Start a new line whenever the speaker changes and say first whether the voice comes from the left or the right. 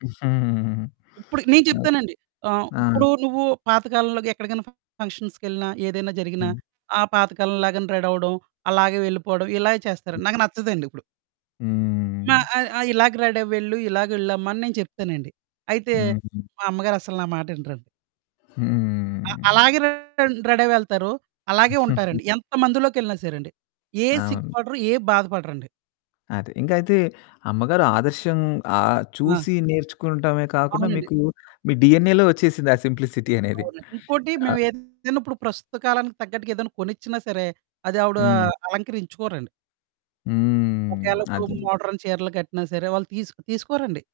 right: ఇప్పుడు నేను
left: ఓహ్!
right: చెప్తానండి. ఆహ్,
left: ఆ!
right: ఇప్పుడు నువ్వు పాతకాలంలోగా ఎక్కడికన్నా ఫంక్షన్స్‌కెళ్ళిన ఏదైనా జరిగినా
left: హ్మ్.
right: ఆ పాతకాలం లాగానే రెడీ అవ్వడం అలాగే వెళ్ళిపోవడం ఇలాగే
left: హ్మ్.
right: చేస్తారండి. నాకు నచ్చదండి ఇప్పుడు.
left: హ్మ్.
right: నా ఆ ఆ ఇలాగ రెడీ అవెళ్ళు, ఇలాగ వెళ్ళమ్మా అని నేను చెప్తానండి. అయితే
left: హ్మ్.
right: మా అమ్మగారు అసలు నా మాటినరండి. అ
left: హ్మ్.
right: అలాగే రెడీ అయ్యి వెళ్తారు. అలాగే ఉంటారండి. ఎంత మందిలోకెళ్ళినా సరే అండి. ఏ సిగ్గు
left: అవును.
right: పడరు, ఏ బాధ పడరండి.
left: అది. ఇంకా అయితే అమ్మగారు ఆదర్శం ఆహ్,
right: ఆ!
left: చూసి నేర్చుకోనటమే కాకుండా
right: అవునండి.
left: మీకు మీ డిఎన్ఏ‌లో వచ్చేసింది ఆ సింప్లిసిటీ అనేది.
right: అవునండి. ఇంకోటి
left: అ
right: మేవేదైనా ఇప్పుడు ప్రస్తుత కాలానికి తగ్గట్టుగా ఏదైనా కొనిచ్చినా సరే, అది ఆవిడ
left: హ్మ్.
right: అలంకరించుకోరండి.
left: హ్మ్.
right: ఒకేళిప్పుడు
left: అదే అండి.
right: మోడర్న్ చీరలు కట్టినా సరే వాళ్ళు తీసు తీసుకోరండి.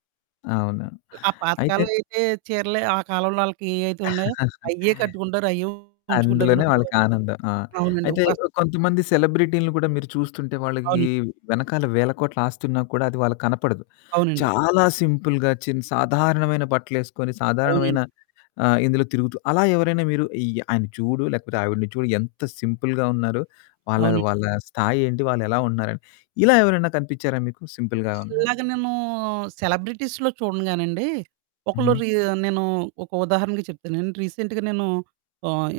left: అవును.
right: ల ఆ పాత
left: అయితే
right: కాలం అయితే చీరలే, ఆ కాలంలో ఆళ్ళకి ఏవైతే ఉన్నాయో అయ్యే కట్టుకుంటారు, అయ్యే ఉంచుకుంటారు గాని
left: అందులోనే
right: ఇప్పుడు
left: వాళ్ళకానందం. ఆ!
right: అవునండి
left: అయితే
right: ఇప్పుడసల
left: ఓ కొంతమంది సెలబ్రిటీలని కూడా మీరు చూస్తుంటే వాళ్ళకి
right: అవును.
left: వెనకాల వేల కోట్ల ఆస్తి ఉన్నా కూడా అది వాళ్ళకి కనపడదు.
right: అవునండి.
left: చాలా సింపుల్‌గా చి సాధారణమైన బట్టలేసుకొని
right: అవునండి.
left: సాధారణమైన ఆహ్, ఇందులో తిరుగుతూ అలా ఎవరైనా మీరు అయ్ ఆయన చూడు లేకపోతే ఆవిడని చూడు ఎంత సింపుల్‌గా ఉన్నారో, వాళ్ళ
right: అవునండి.
left: వాళ్ళ స్థాయేంటి వాళ్ళెలా ఉన్నారని. ఇలా ఎవరైనా కనిపించారా మీకు సింపుల్‌గా ఉన్న వాళ్ళు.
right: ఇలాగ నేను సెలబ్రిటీస్‌లో చూడనుగానండి, ఒకళ్ళు
left: హుహు.
right: రీ నేను ఒక ఉదాహరణగా చెప్తానండి. రీసెంట్‌గా నేను ఆహ్,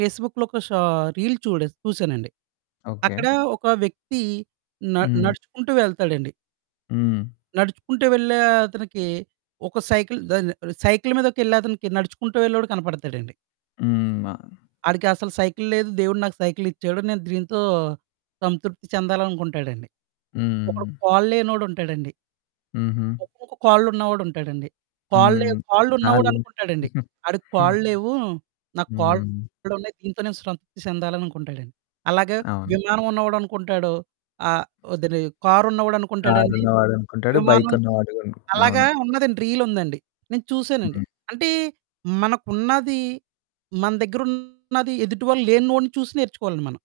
right: పేస్‌‌బుక్‌లో ఒక షా రీల్ చూడ చూసానండి.
left: ఓకే.
right: అక్కడ ఒక వ్యక్తి న
left: హ్మ్.
right: నడుచుకుంటూ వెళ్తాడండి.
left: హ్మ్.
right: నడుచుకుంటూ వెళ్ళే అతనికి ఒక సైకిలు దాని సైకిలు మీదకెళ్ళే అతనికి, నడుచుకుంటూ వెళ్ళేవాడు కనపడతాడండి.
left: హ్మ్. ఆ!
right: ఆడికి అసలు సైకిలు లేదు, దేవుడు నాకు సైకిలిచ్చాడు. నేను దీంతో సంతృప్తి చెందాలనుకుంటాడండి. ఒకడు
left: హ్మ్.
right: కాల్లేనోడుంటాడండి.
left: హుహు.
right: ఒకొక్క కాళ్ళు ఉన్నవాడుంటాడండి. కాళ్ళు లే
left: హ్మ్. కాళ్ళు
right: కాళ్ళున్నవాడనుకుంటాడండి ఆడికి
left: హ్మ్.
right: కాళ్ళు లేవు, నాకు
left: హ్మ్.
right: కాళ్ళున్నాయి. దీంతో నేను సంతృప్తి చెందాలనుకుంటాడండి. అలాగ
left: అవును.
right: విమానం ఉన్నవాడు అనుకుంటాడు, ఆహ్, [unintelligible] కారున్నవాడు అనుకుంటాడండి,
left: కారున్నవాడు అనుకుంటాడు బైక్
right: విమానం
left: ఉన్నవాడు
right: అలాగా
left: అవును.
right: ఉన్నదండి రీలుందండి. నేను చూసానండి.
left: హ్మ్.
right: అంటే, మనకున్నది, మన దగ్గరున్నది, ఎదుటివాళ్ళు లేనోడిని చూసి నేర్చుకోవాలండి మనం.